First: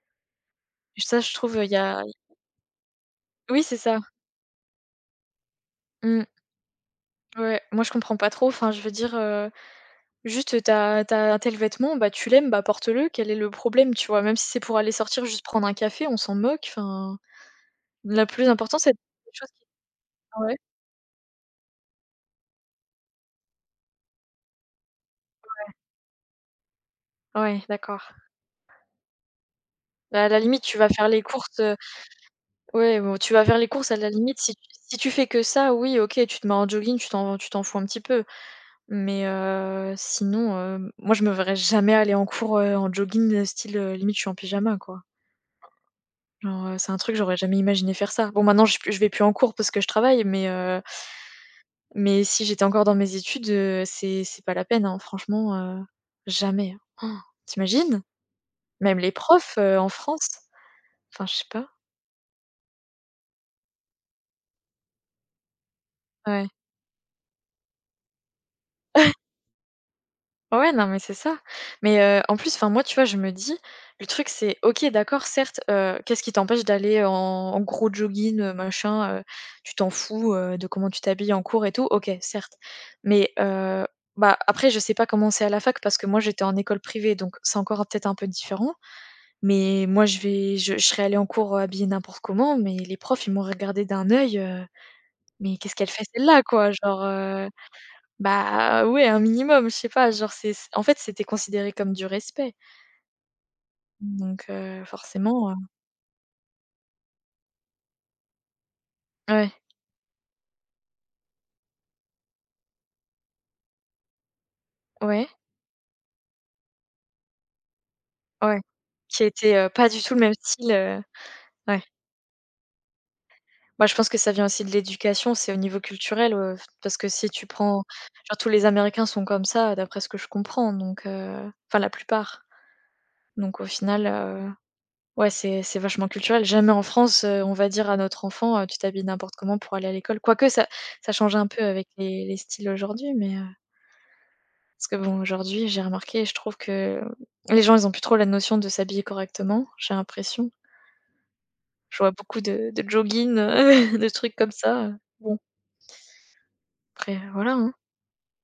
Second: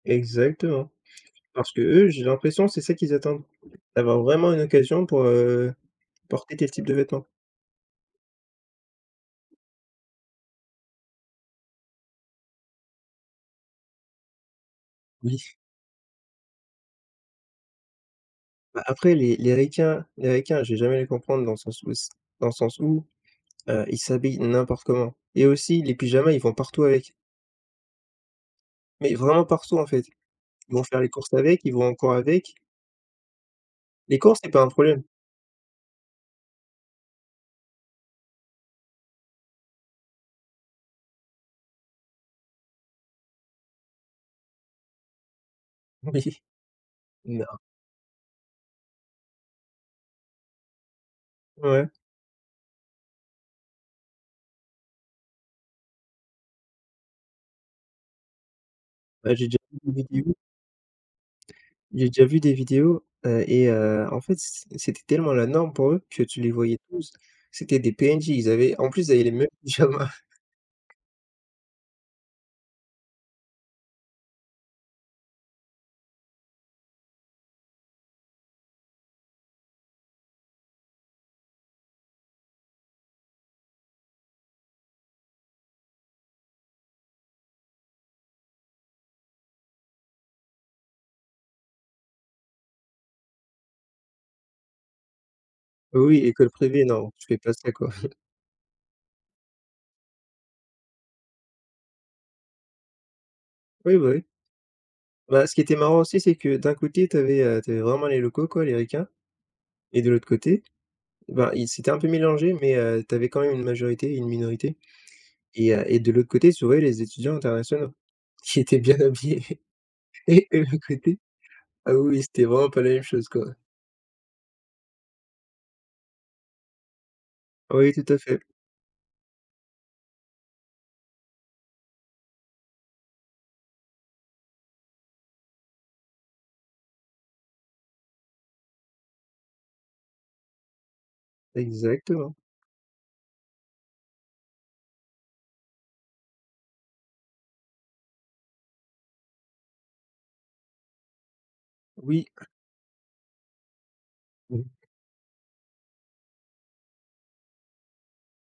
Exactement. Et ça je trouve, heu, Parce il y a qu'eux i j'ai l'impression c'est ça qu'ils attendent, Oui c'est ça. d'avoir vraiment une occasion pour, heu, Mmh. porter tel type de vêtement. Ouais, moi je comprends pas trop, enfin je veux dire, heu, juste, heu, tu as tu as tel vêtement, bah, tu l'aimes, bah, porte le. Quel est le problème? Tu vois même si c'est pour aller sortir juste Oui. prendre un café on s'en moque enfin. La plus important Bah, c'est [unintelligible] après quelque les chose les qui ricains les ah ouais? ricains je vais jamais les comprendre dans le sens où c dans le sens où, heu, ils s'habillent n'importe comment et Ouais. aussi, les pyjamas ils vont partout avec Ouais, d'accord. mais, vraiment partout en fait. Bah, à la limite Ils tu vont vas faire faire les les courses courses, avec, ils heu, vont en cours avec ouais bon, tu vas faire les courses à la les cours limite c'est si pas tu un si problème. tu fais que ça oui OK tu te mets en jogging tu t'en tu t'en fous un petit peu. Mais, heu, sinon, hem, moi je me verrais jamais aller en cours, heu, en jogging, heu, style, heu, limite je suis en pyjama quoi. Beh, si. Genre, heu, c'est un truc j'aurais Non. jamais imaginé faire ça. Bon maintenant je suis p je vais plus en cours parce que je travaille mais, heu Ouais. mais si j'étais encore dans mes études, heu, c'est c'est pas la peine, hein, franchement, heu, jamais, hein. Han. Tu imagines? Même les Bah, j'ai déjà profs, heu, vu en une France? vidéo Enfin je sais pas. jai déjà vu des vidéos, heu et heu, en fait c c c'était tellement la norme pour eux, que tu Ouais. les voyais tous. C'étaient des PNJ, ils avaient, en plus ils avaient les mêmes pyjamas. Ouais non mais c'est ça. Mais, heu, en plus enfin moi tu vois je me dis, le truc c'est, OK d'accord certes, heu, qu'est-ce qui t'empêche d'aller en en gros jogging, heu, machin, heu? Tu t'en fous, heu, de comment tu t'habilles en cours et tout. OK, certes. Mais, heu, bah, après je sais pas comment c'est à la fac parce que moi j'étais en école privée donc, c'est encore un peut-être un peu différent. Mais moi je vais je je serais allée en cours, heu, habillée n'importe comment mais les profs ils m'auraient regardée d'un œil, heu: «Mais qu'est-ce qu'elle Oui fait oui, celle-là?» école quoi privée genre, non, tu fais heu. pas ça quoi. Bah, ouais un minimum je sais pas genre c'est c en fait c'était considéré comme du respect Oui, bah, oui. donc, heu, Bah, forcément, ce heu qui était marrant aussi c'est que, d'un côté tu avais, heu, tu avais vraiment les locaux quoi les ricains Ouais. et de l'autre côté, ben, ils s'étaient un peu mélangés mais, heu, tu avais quand même une majorité et une minorité Ouais. et heu et de l'autre côté tu voyais les étudiants internationaux, Ouais, qui étaient bien qui habillés était, heu, pas du tout le même et de style, l'autre heu côté, ouais. ah oui oui c'était vraiment pas la même chose quoi. Bah, je pense que ça vient aussi de l'éducation c'est au niveau culturel, heu, f parce que si tu prends, Oui oui tout à genre fait. tous les américains sont comme ça, heu, d'après ce que je comprends donc, heu, enfin la plupart. Donc au final, heu, ouais c'est c'est vachement culturel. Jamais en France, heu, on va dire à notre enfant heu: «Tu t'habilles n'importe comment pour aller à l'école», quoique ça ça change un peu avec les Exactement. les styles aujourd'hui mais, heu. Parce que bon aujourd'hui j'ai remarqué je trouve que, les gens ils ont plus trop la notion de s'habiller correctement, j'ai l'impression je vois Oui. beaucoup de de joggings, heu, de trucs comme Mmh. ça, heu, bon après, heu, voilà, hein.